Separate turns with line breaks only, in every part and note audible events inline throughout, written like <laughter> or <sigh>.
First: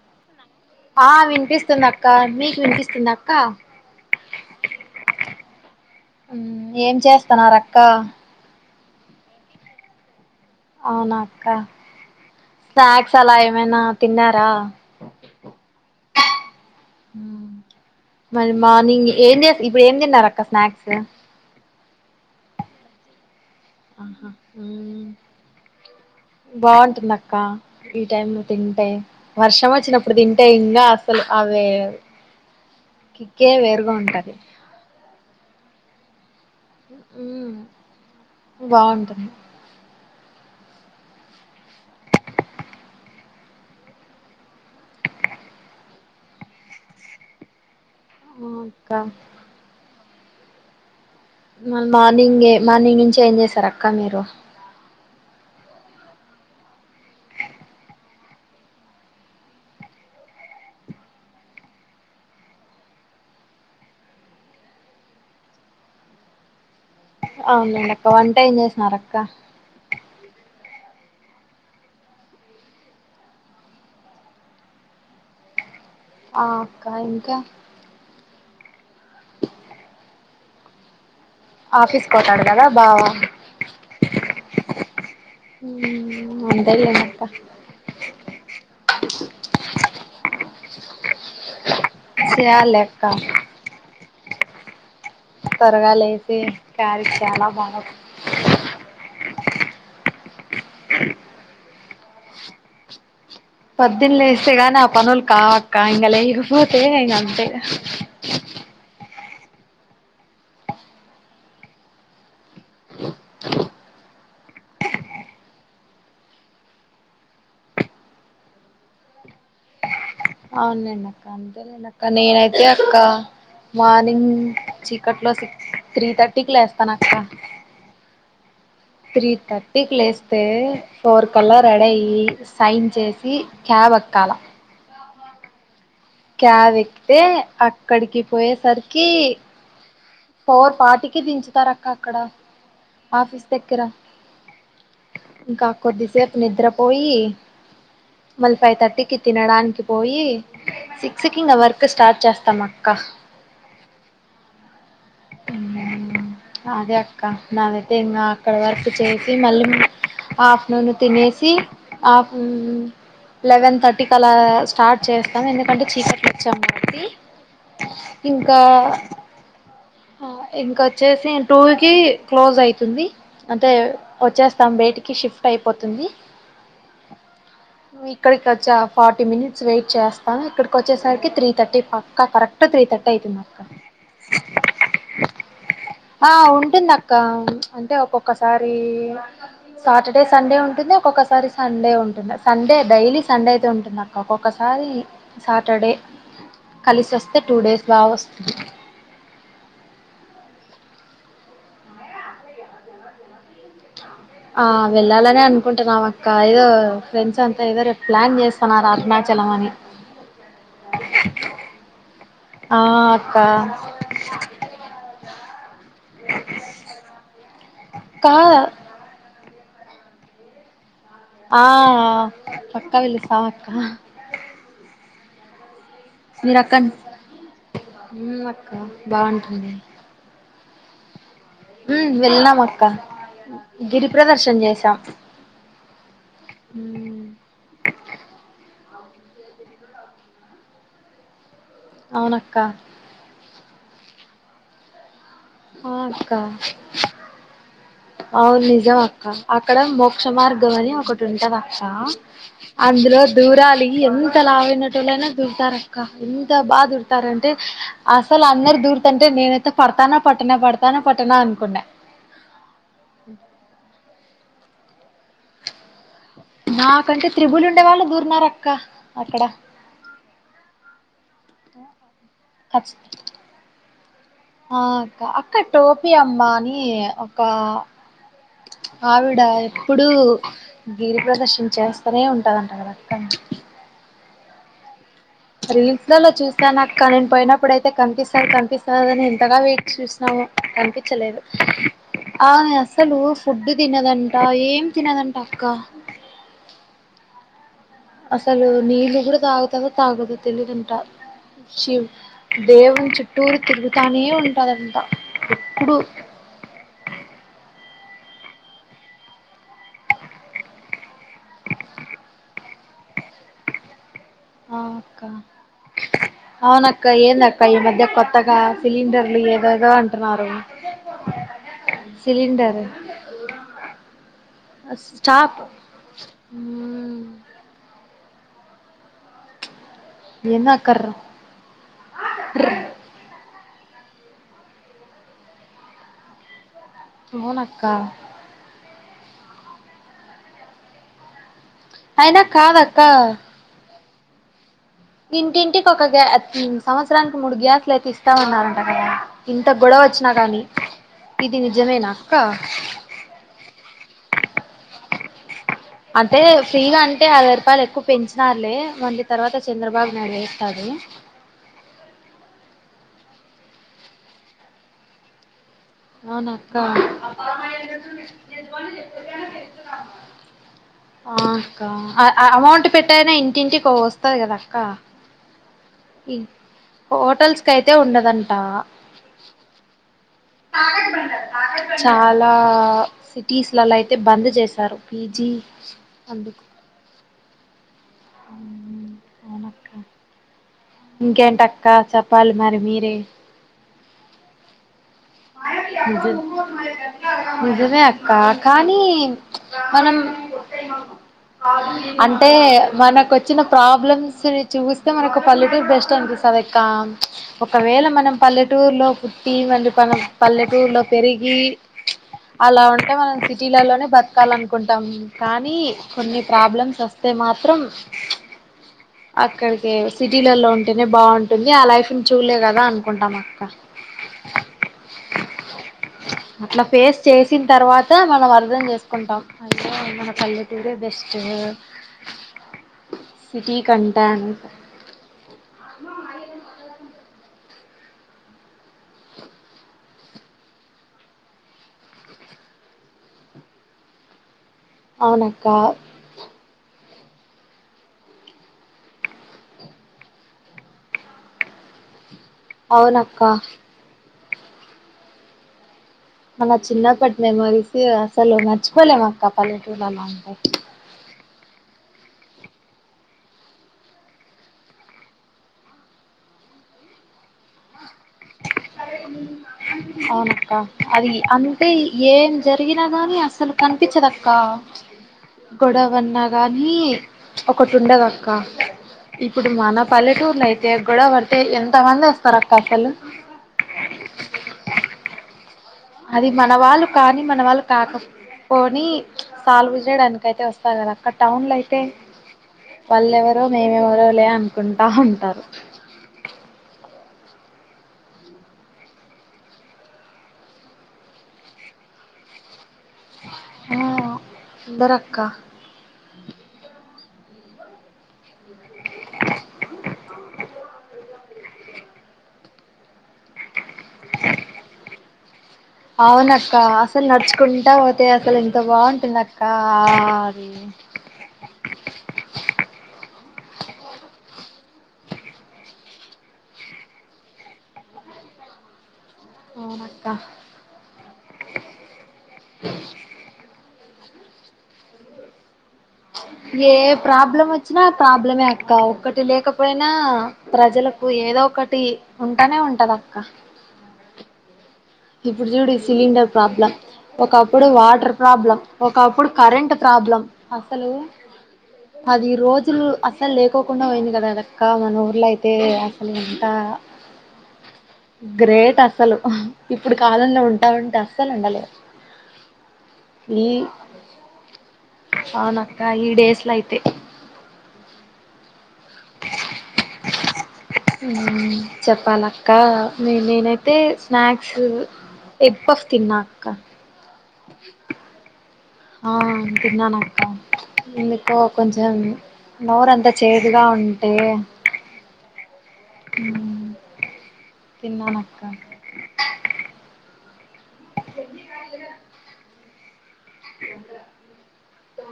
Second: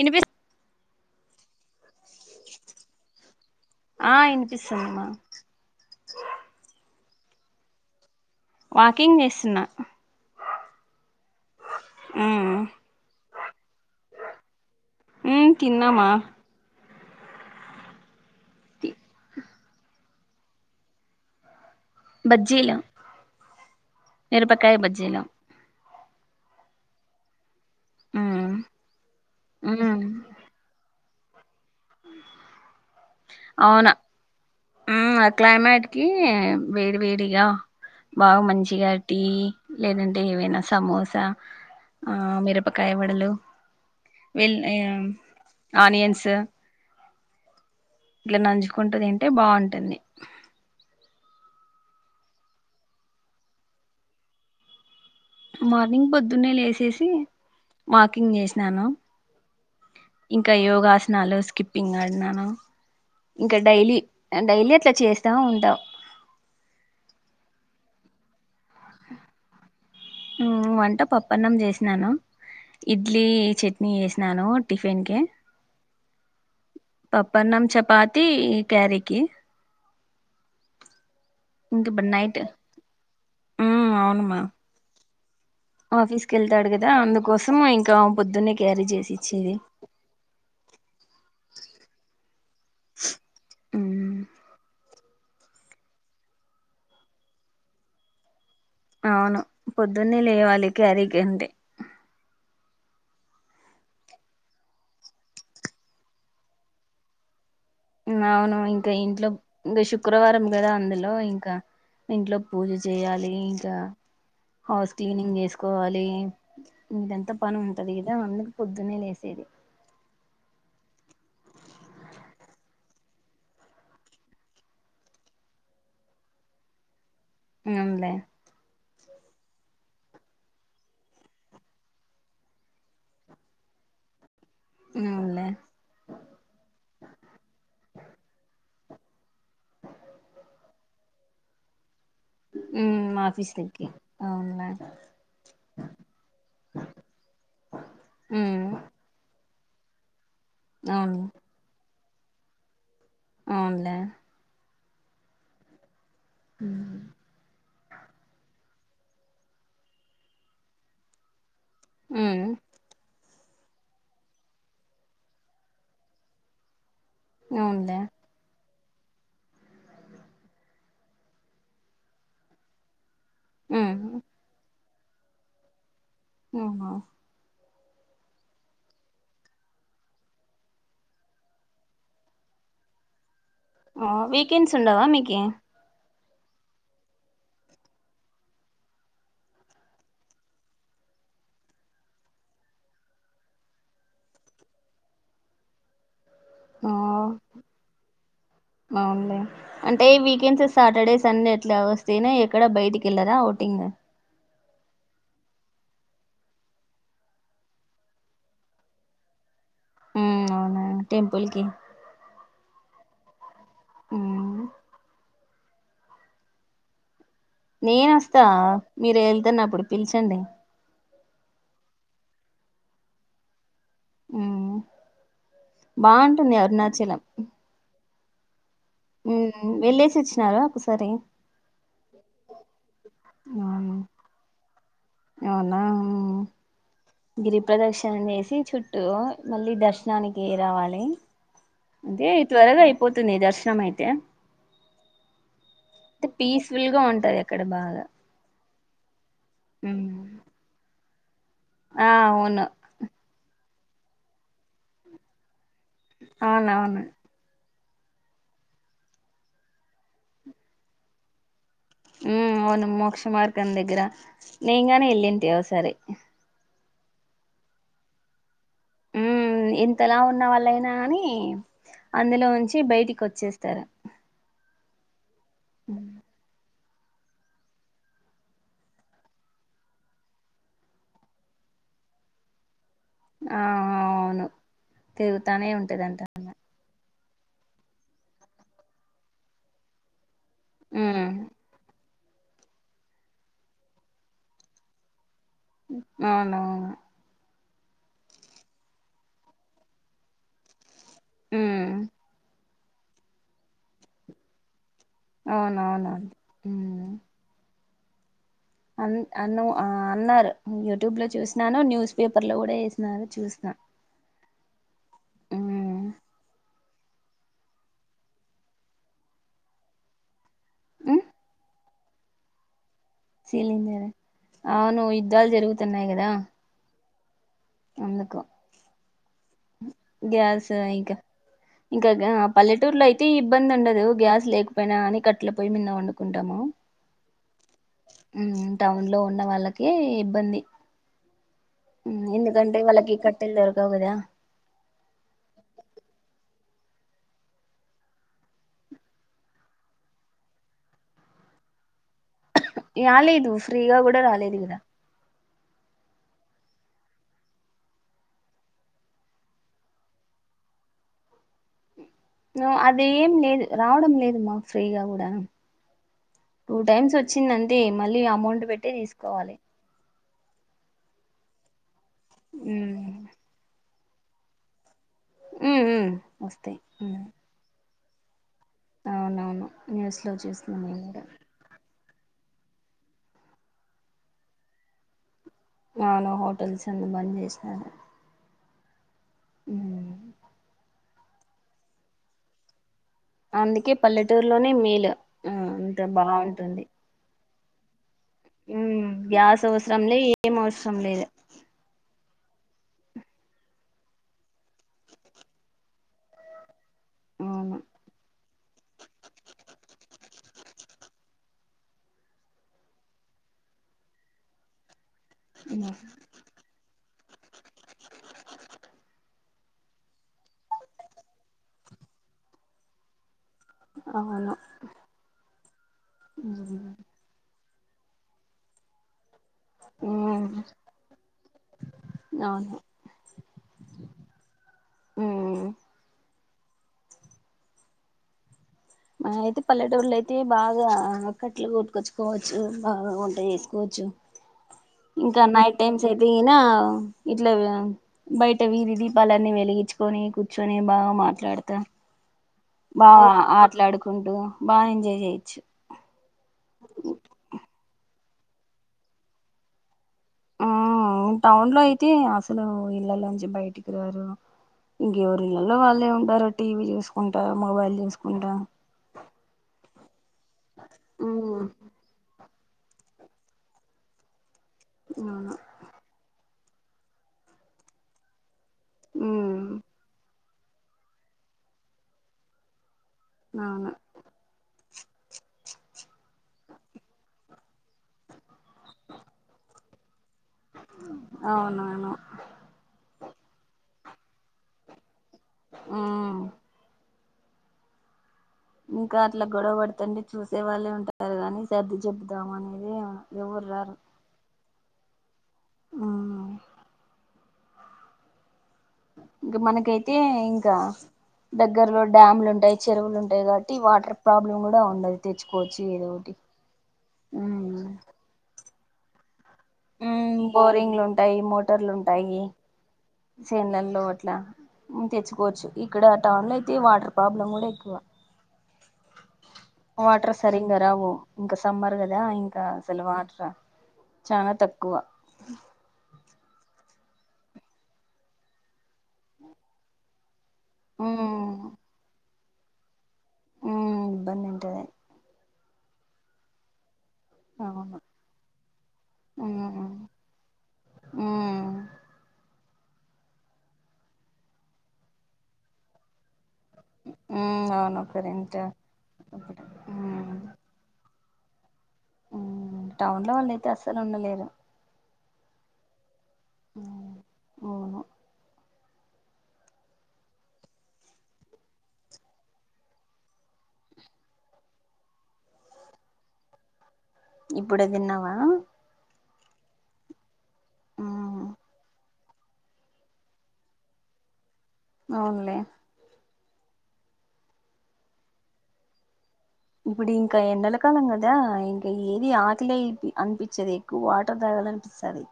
ఇనిపిస్
ఆ వినిపిస్ దక్క మీకు వినిపిస్తుందా అక్క
ఆ ఇనిపిస్తుందిమా
ఏం చేస్త ఇత్తనా రక్కా
వాకింగ్ చేస్తున్నా
అవునాక్క
ఉమ్
స్నాక్స్ అలా ఏమైనా తిన్నారా
ఉమ్ తిన్నామా
మరి మార్నింగ్ ఏం ఇప్పుడు ఏం తిన్నారు అక్క స్నాక్స్
బజ్జీలా
ఆహా ఉమ్ బాగుంటుంది అక్క ఈ టైమ్ లో
ఉమ్
తింటాేయి వర్షం
ఉమ్
వచ్చినప్పుడు తింటేయి ఇంకా అవే కిక్కే వేరుగా ఉంటది
క్లైమేట్కి వేడి వేడిగా
మ్మ్.
బాగా మంచిగా టీ
బాగుంటుంది
లేదంటే ఏవైనా సమోసా ఆ మిరపకాయ వడలు వ ఆనియన్స్ ఇట్లా
ఆ అక్క
నంచుకుంటు థింటే బాగుంటుంది
మ మార్నింగ్ మార్నింగ్ నుంచి ఏం చేసారు అక్క మీరు
మార్నింగ్ పొద్దున్నే లేేసేసి వాకింగ్ చేసినాను ఇంకా యోగాసనాలు స్కిప్పింగ్ ఆడినాను ఇంకా డైలీ డైలీ అట్లా చేస్తాము ఉంటాం
అవు మేక్క వన్ టైన్ చేస్ మలక్క
వంట పప్పన్నం చేసినాను ఇడ్లీ చేట్నీ చేసినాను టిఫిన్ కి
ఆ అక్క ఇంకా
పప్పనమ్ చపాతి క్యారీ కి
ఆఫీస్
నైట్
కోతాడగద బావ
ఆఫీస్కి
మ్మ్
వెళ్తాడు కదా
అంతేలేండి అక్క
అందుకోసం ఇంకా పొద్దున్నే క్యారీ చేసి ఇచ్చేది
చేయాలి అక్క
ఉ
త్వరగా లేసి కారకి చాలా బాగాంది
అవును పొద్దున్నే లేవాలి క్యారీగేది
పోద్దుని లేస్తే గాని ఆ పనులు కావక్క ఇంకా లేకపోతే ఇ అంతే
అవును ఇంకా ఇంట్లో ఇంకా శుక్రవారం కదా అందులో ఇంకా ఇంట్లో పూజ చేయాలి ఇంకా హౌస్ క్లీనింగ్ చేసుకోవాలి ఇదంతా పని ఉంటది కదా అందకు పొద్దునే లేసేది.
అవునండి అక్క అంతేలేం అక్క నేనైతే అక్క మార్నింగ్ చీకట్లో సిక్స్ త్రీ థర్టీకి లేస్తానక్క
ఎమ్లె
త్రీ థర్టీకి లేస్తే ఫోర్ కలా రెడయ్యి సైన్ చేసి క్యాబ్ ఎక్కాల
అవులే
క్యావ్ ఎక్తే అక్కడికి పోయేసరికి ఫోర్ ఫార్టీకి దించుతారక్క
మ్మ్
ఆఫీస్ దగ్గర
దగ్గరికి అవునులే
ఇంకా కొద్దిసేపు నిద్రపోయి మళ్ళీ
మ్మ్
ఫైథర్టీకి తినడానికి పోయి.
అవును
సిక్స్ కి ఇంగ వర్క్ స్టార్ట్ చేస్తమక్క
అవున్లే
అదే అక్క నాదైతే ఇంగా అక్కడ వరక్ చేసి మళ్ళీ ఆఫ్ట్రునూన్ తినేసి అప్
మ్మ్
లెవెన్ థర్టీకి అలా స్టార్ట్ చేస్తాం ఎందుకంటే చీకట్లో వచ్చం కాబట్టి
అవునులే
ఇంకా అ ఇంకొచ్చేసి టూ కి క్లోజ్ అయితుంది అంటే
మ్మ్
వచ్చేస్తాం బేటి కి షిఫ్ట్ అయిపోతుంది
ఆహ
ఇక్కడికి వచ్చా ఫార్టీ మినిట్స్ వెయిట్ చేస్తా ఇక్కడికి వచ్చేసరికి త్రీ థర్టీ పక్కా కరెక్ట్ త్రీ థర్టీ అవుతుందక్క
ఆ వీక్ కెన్స్ ఉండవా మీకి
ఆ ఉంటుందక్క అంటే ఒక్కొక్కసారి సాటర్డే సండే ఉంటుంది ఒక్కొక్కసారి సండే ఉంటుంది సండే డైలీ సండే అయితే ఉంటుందక్క ఒక్కొక్కసారి సాటర్డే
ఆ
కలిసోస్తే టూ డేస్ బాగొస్తది
అవునులే అంటే వీకెండ్స్ సాటర్డే సండే ఎట్లా ఒస్తేనే ఎక్కడ బయటికి వెళ్లరా ఓటింగ
ఆ వెళ్ళాలనే అనుకుంటున్నామక్క ఏదో ఫ్రెండ్స్ అంతా ఏదో రేపు ప్లాన్ చేస్తున్నారు అరుణాచలం అని
మ్ అవునా టెంపుల్కి
కా
ఉమ్
<inaudible> అక్క
నేనొస్తా మీరెళ్తన్నప్పు ప్పుడు పిల్చండి
ఆ ఆ పక్క విలుస్తాం అక్క
ఉమ్ బాగుంటుంది అరుణాచలం
మ్ మ
ఉ వెళ్ళేసి ఒచ్చినార ఒకసరి
ఉ వెళ్నాం అక్క
అవును
గిరి ప్రదర్శన చేసాం
అవునా
మ్మ్
గిరి ప్రదర్శిన చేసి చుట్టూ మళ్ళీ దర్శనానికి రావాలి అదే
అవునక్క
త్వరగా అయిపోతుంది దర్శనం అయితే
ఆ
అంటే
అక్క
పీస్ఫుల్ గా ఉంటది అక్కడ బాగా
అవును నిజం అక్క అక్కడ
ఉమ్.
మోక్ష మార్గం అని ఒకట్ తుంటదక్కా
ఆ అవును
అందులో దూరలి ఎంత లావైనోట్టులయినా దుర్తారా కా ఎంత బా
అవునవును
దూరతారంటే అసలు అందరు దూరుతంటే నేనైతే పడతానా పట్టణ పడతాన పట్టణ అనుకున్నా
ఉ అవును మోక్ష మార్గం దగ్గర నేన్ గానీ వెళ్ళింటి ఒకసారి
నాకంటే త్రిబులు ఉండే వాళ్ళు దూర్నరక
మ్మ్ ఇంతలావ్ ఉన్నా వాళ్ళయినా నని అందులో ఉంచి
ఖచ్
బయటికి వచ్చేస్తారు
ఆ అక్క అక్క టోపి అమ్మాని ఈ ఒక ఆవిడ ఎప్పుడూ గిరి ప్రదర్శన్ చేస్తానే ఉంటదంటారు కదా
ఆ అవును తిరుగుతానే ఉంటదంట
రీల్స్లలో చూసాను అక్క నేన్ పోయినప్పుడు అయితే కనిపిస్తది కనిపిస్తాదని ఎంతగా వెయిట్ చూస్నామ్మో
ఉమ్
కనిపించలేదు ఆమె అసలు ఫుడ్ తినదంట ఏం తినదం
అవునవును
అసలు నీళ్లు కూడా తాగుతదో తాగదో తేలీదు అంట
ఉమ్
శివ్ దేవుని చుట్టూరు తిరుగుతానే ఉంటదంట ఇప్పుడు
అవునవును హ్మ్ అన్ అన్నో ఆ అన్నారు మ్మ్ యూట్యూబ్ లో చూసినాను న్యూస్ పేపర్ లో కూడా ఏసినారు చూస్న్నా
ఆ అక్క అవ్నక్క క ఏందక్క ఈ మధ్య కొత్తగ సిలిండర్లు ఏదోదో అంటున్నారు
ఉమ్
సిలిండర్
సీలిండరూ అవును యుద్ధాలు
స్టాప్
జరుగుతున్నాయి కదా
హ్మ్.
అందుకు గ్యాస్
ఏందో
ఇంక
అక్కర్రు
ఇంక పల్లెటూర్లో అయితే ఇబ్బంది వుండదు గ్యాస్ లేకపోయినా గాని కట్టెల పోయ్యి మీద వండుకుంటాము
అవున అక్క
ఉమ్ టౌన్ లో ఉన్న వాళ్ళకి ఇబ్బంది ఉమ్
అయినా
ఎందుకంటే
కాదక్క
వాల్లకి కట్టెల్ దొరకవ్ కదా
ఇంటింటికి ఒక గ్యా సంవత్సరానికి మూడు గ్యాస్లు అయితే ఇస్తా అన్నారంట కదా ఇంత గొడవ వచ్చినా గానీ ఇది నిజమే న
యాల్లేదు ఫ్రీగా గుడా రాలేదు ఇంగ
అంటే ఫ్రీగా అంటే అరవై రూపాయలు ఎక్కువ పెంచినారులే మల్లి తర్వాత చంద్రబాబు నాయుడు వేస్తాడు
అది ఏం లేదు రావడం లేదు మాకు ఫ్రీగా కూడా
అవున అక్క
టూ టైమ్స్ వచ్చిందంతే మళ్ళీ అమౌంట్ పెట్టి తీసుకోవాలి
ఆ అక్క అమౌంట్
ఉమ్,
పెట్టైన ఇంటింటి కో వస్ వస్తది కదా అక్క
ఉ ఉ వస్తాయి
ఉండదండి
అవునవును న్యూస్ న్యూస్ లో చూస్తున్న మేం కూడా
చాలా సిటీస్లలో అయితే బంద్ చేశారు పీజీ
అవును హోటల్స్ అన్ని బంద్ చేస్
ఆ
అవును
ఇంకేంటక్క చెప్పాలి మరి మీరే
అందుకే పల్లెటూరులోనే మేలు అంత
నిజం
బాగుంటుంది
నిజమే అ అక్క కానీ
ఉమ్, గ్యాస్ అవసరం
మనం
లే ఏం అవసరం లేదు
అంటే మనకు వచ్చిన ప్రాబ్లమ్స్ ని చూస్తే మనకు పల్లెటూరు బెస్ట్ అనిపిస్తుంది ఇక్క
అవును
ఒకవేళ మనం పల్లెటూరులో పుట్టి మళ్లీ మనం పల్లెటూరులో పెరిగి అలా ఉంటే మనం సిటీలలోనే బతకాల అనుకుంటాము కానీ
ఉమ్,
కొన్ని ప్రాబ్లమ్స్ వస్తాయి వస్తే మాత్రం అక్కడికి సిటీలలో ఉంటేనే బాగుంటుంది ఆ లైఫ్ని చూల్లే కదా అనుకుంటాం
అవును
అట్లా
ఉమ్,
ఫేస్ చేసి తర్వాత మనం అర్థం చేసుకుంటాం అయిన మన
ఉమ్,
పల్లెటూరే బెస్ట్
అవును
సిటీ కంటాం
అ అయితే పల్లెటూరు లో అయితే బాగా కట్లు కొట్టుకొచ్చుకోవచ్చు బాగా వంట చేసుకోవచ్చు ఇంకా
అవునక్క
నైట్ టైమ్స్ అయితే గిన ఇట్లా బయట వీధి దీపాలన్నీ వెలిగించుకొని కూర్చొని బాగా మాట్లాడతా బా
అవునక్క
ఆటలాడుకుంటూ బాగా ఎంజాయ్ చేయిచ్చు
మన చిన్నప్పటి మెమోరీస్ అసలు మర్చిపోలేము అక్క పల్లెటూర్లళ్లో అలా ఉంటే
ఆ టౌన్ లో అయితే అసలు ఇళ్లలో నుంచి బయటికి రారు ఇంకెవరు ఇళ్లలో వాళ్ళే ఉంటారు టీవీ చూసుకుంటారు మొబైల్ చూసుకు
అవునక్క అది
ఉమ్
అంటే ఏం జరిగినా కానీ అసలు కనిపించదు అక్క
అవును
గొడవన్న కానీ ఒకటి ఉండగా ఇప్పుడు
ఉమ్
మన పల్లెట అయితే గొడవ పడితే ఎంత మంది వస్తారు అక్క అసలు
అవును
అది మన వాళ్ళు కానీ మన వాళ్ళు కాకపోని సాల్వ్ చేయడానికి అయితే వస్తారు కదా అక్కడ టౌన్ లో అయితే
అవునవును
వాళ్ళెవరో మేము ఎవరో లే అనుకుంటా ఉంటారు
ఉమ్ ఇంకా అట్లా గొడవ పడుతుండి చూసే వాళ్ళే ఉంటారు కాని సర్ది చెపుదామ అనే ఏమో ఎవ్వరు రారు
దరక్క
ఇంకా మనకైతే ఇంకా దగ్గరలో డ్యామ్లు ఉంటాయి చెరువులు ఉంటాయి కాబట్టి వాటర్ ప్రాబ్లమ్ కూడా ఉండది తెచ్చు
అవునక్క అసలు నడుచుకుంటా పోతే అసలు ఎంత బాగుంటుంది అక్క
ఉ
అది
బోరింగ్లు ఉంటాయి మోటార్లు ఉంటాయి సేన్లల్లో అట్లా తెచ్చుకోవచ్చు ఇక్కడ టౌన్ లో అయితే వాటర్ ప్రాబ్లం కూడా ఎక్కువ వాటర్
అవునక్క
సరిగా రావు ఇంకా సమ్మర్ కదా ఇంకా అసలు వాటర్ చాలా తక్కువ
ఏ ప్రాబ్లం వచ్చినా ప్రాబ్లమే అక్క ఒక్కటి లేకపోయినా ప్రజలకు
ఉమ్
ఏదో ఒకటి ఉంటానే ఉంటదా
ఉమ్ ఇబ్బంది ఉంటది.
ఇప్పుడు చూడు ఈ సిలిండర్ ప్రాబ్లం. ఒకప్పుడు
అవును
వాటర్ ప్రాబ్లం ఒకప్పుడు కరెంట్
మ్మ్
ప్రాబ్లం. అసలు
మ్మ్
అది ఈ రోజు. అసలు అసలు లేకోకుండా పోయింది కదా అక్క మన ఊర్లో అయితే అసలు.
మ్మ్ అవును కరెంట్
గ్రేట్ అసలు.
ఇప్పుడు
ఇప్పుడు కాలంలో ఉంటా ఉంటా అస్సలు ఉండలేము.
ఉమ్ టౌన్ లో వాళ్ళుయితే అస్సలు ఉండలేరు.
అవునాక్క. ఆహ్ ఈ డేస్లా అయితే.
ఉమ్ అవును
చెప్పాలక్క నేనైతే స్నాక్స్ ఎగ్ పఫ్ తిన్నా అక్క.
ఇప్పుడే తిన్నావా.
ఆహ్ తిన్నాను అక్క
మ్మ్
ఎందుకో కొంచెం నోరుంతా చేదుగా ఉంటే.
అవునులే.
ఉమ్ తిన్నాను అక్క.
ఇప్పుడీ ఇంకా ఎండాలా. ఎండాకాలం గద ఇక ఏది ఆకలేయిద్ది. అనిపించేది ఎక్కువ వాటర్ తాగాల అనిపిస్తది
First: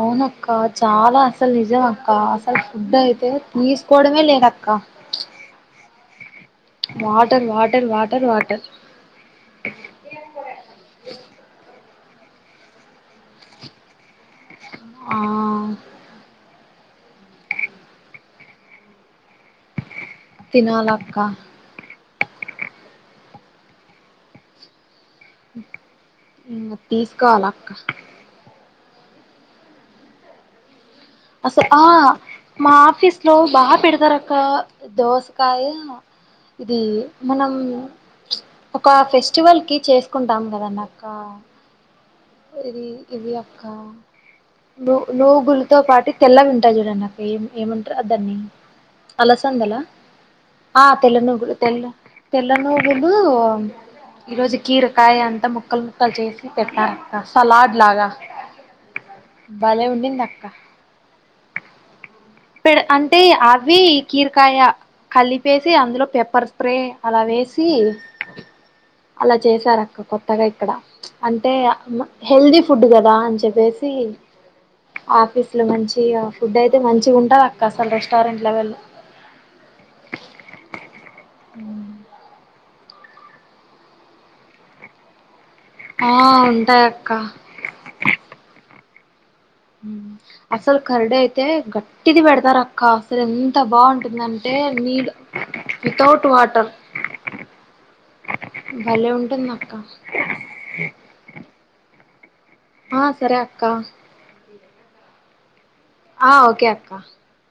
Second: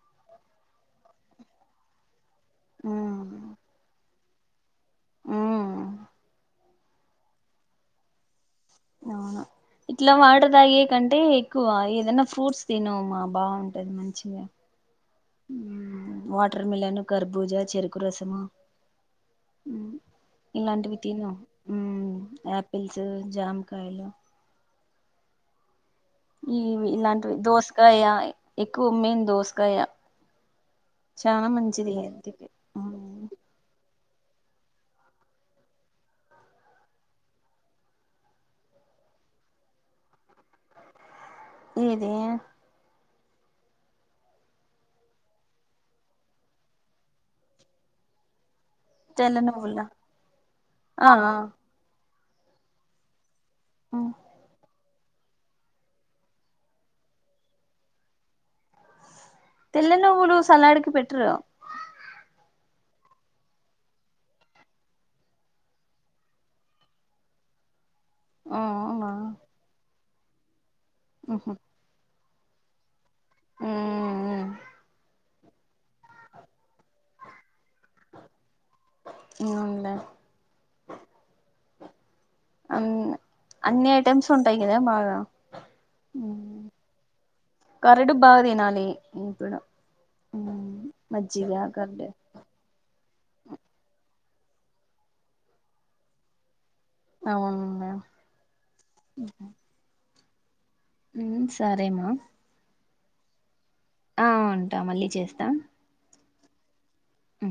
అవునక్క చాలా అసలు నిజం అక్క అస. అ ఫుడ్ అయితే తీసుకోవడమే లేదు. అక్క
ఆహ్
వాటర్ వాటర్ వాటర్ వాటర్.
అవును ఇట్లా వాటర్ తాగే కంటే ఎక్కువ ఏది. ఏదైనా ఫ్రూట్స్ తిను మా బాగుంటది మంచిగా.
<inaudible>
ఉమ్ వాట్. వాటర్ మిలన్, కర్బూజ, చెరుకు రసము. ఇలాంటివి
తినాలక్క
తిను ఉమ్ ఆపిల్స్. జామకాయలు.
ఉమ్
ఇవి ఇలాంటివి దోసకాయ. ఎక్కువ మెయిన్ దోసకాయా.
అసలు ఆహ్ మా ఆఫీస్ లో బాగా పెడతారాక్క. ఒక దోసకాయ ఇది మనం ప్చ్ ఒక ఫెస్టివల్ కి చేసుకుంటాం కదండి అక్క.
ఉమ్
ఏది ఇది అక్క ను నుగులతో పాటి తెల్లగుంటాయ్ చూడండి ఆక్క ఏం ఏమంటారు అ దాన్ని
తెల్ల
అలాసందల
నువ్వుల
ఆ తెల్ల నూగులు తెల్ల తెల్ల నువ్వులు ఈరోజుకి ర కాయ అంతా ముక్కలు ముక్కలు చేసి పెట్టారు సలాడ్ లాగా భలే
తెల్ల
ఉండింది
నువ్వులు
అక్క
సలాడుకి పెట్రు
పె అంటే అవి కీరకాయ కలిపేసి అందులో పెప్పర్ స్ప్రే అలా వేసి
ఆవునా
అలా చేశారు అక్క కొత్తగా ఇక్కడ అంటే హెల్దీ ఫుడ్ క అని చెప్పేసి ఆఫీస్ అసలు మంచి ఫుడ్ అయితే మంచిగా ఉంటంది అక్క అసలు రెస్టారెంట్ల వెళ్ళ
అవుంట అ అన్ని ఐటెమ్స్ ఉంటాయి కదా బాగా
ఆ ఉంటాయ అక్క
కరడు బాగా తినాలి ఇప్పుడు
అసలు కరడ అయితే
మజ్జిగ కరడు
గట్టిది పెడతారు అక్క రే ఎంత బాగుంటుందింటే నీడ్ వితౌట్ వాటర్
అవును
భలే ఉంటంటంది నాక్క
సరేమా
ఆ సర అక్క
అంటా మళ్ళీ చేస్తాం
ఆ ఓకే అక్కా
అ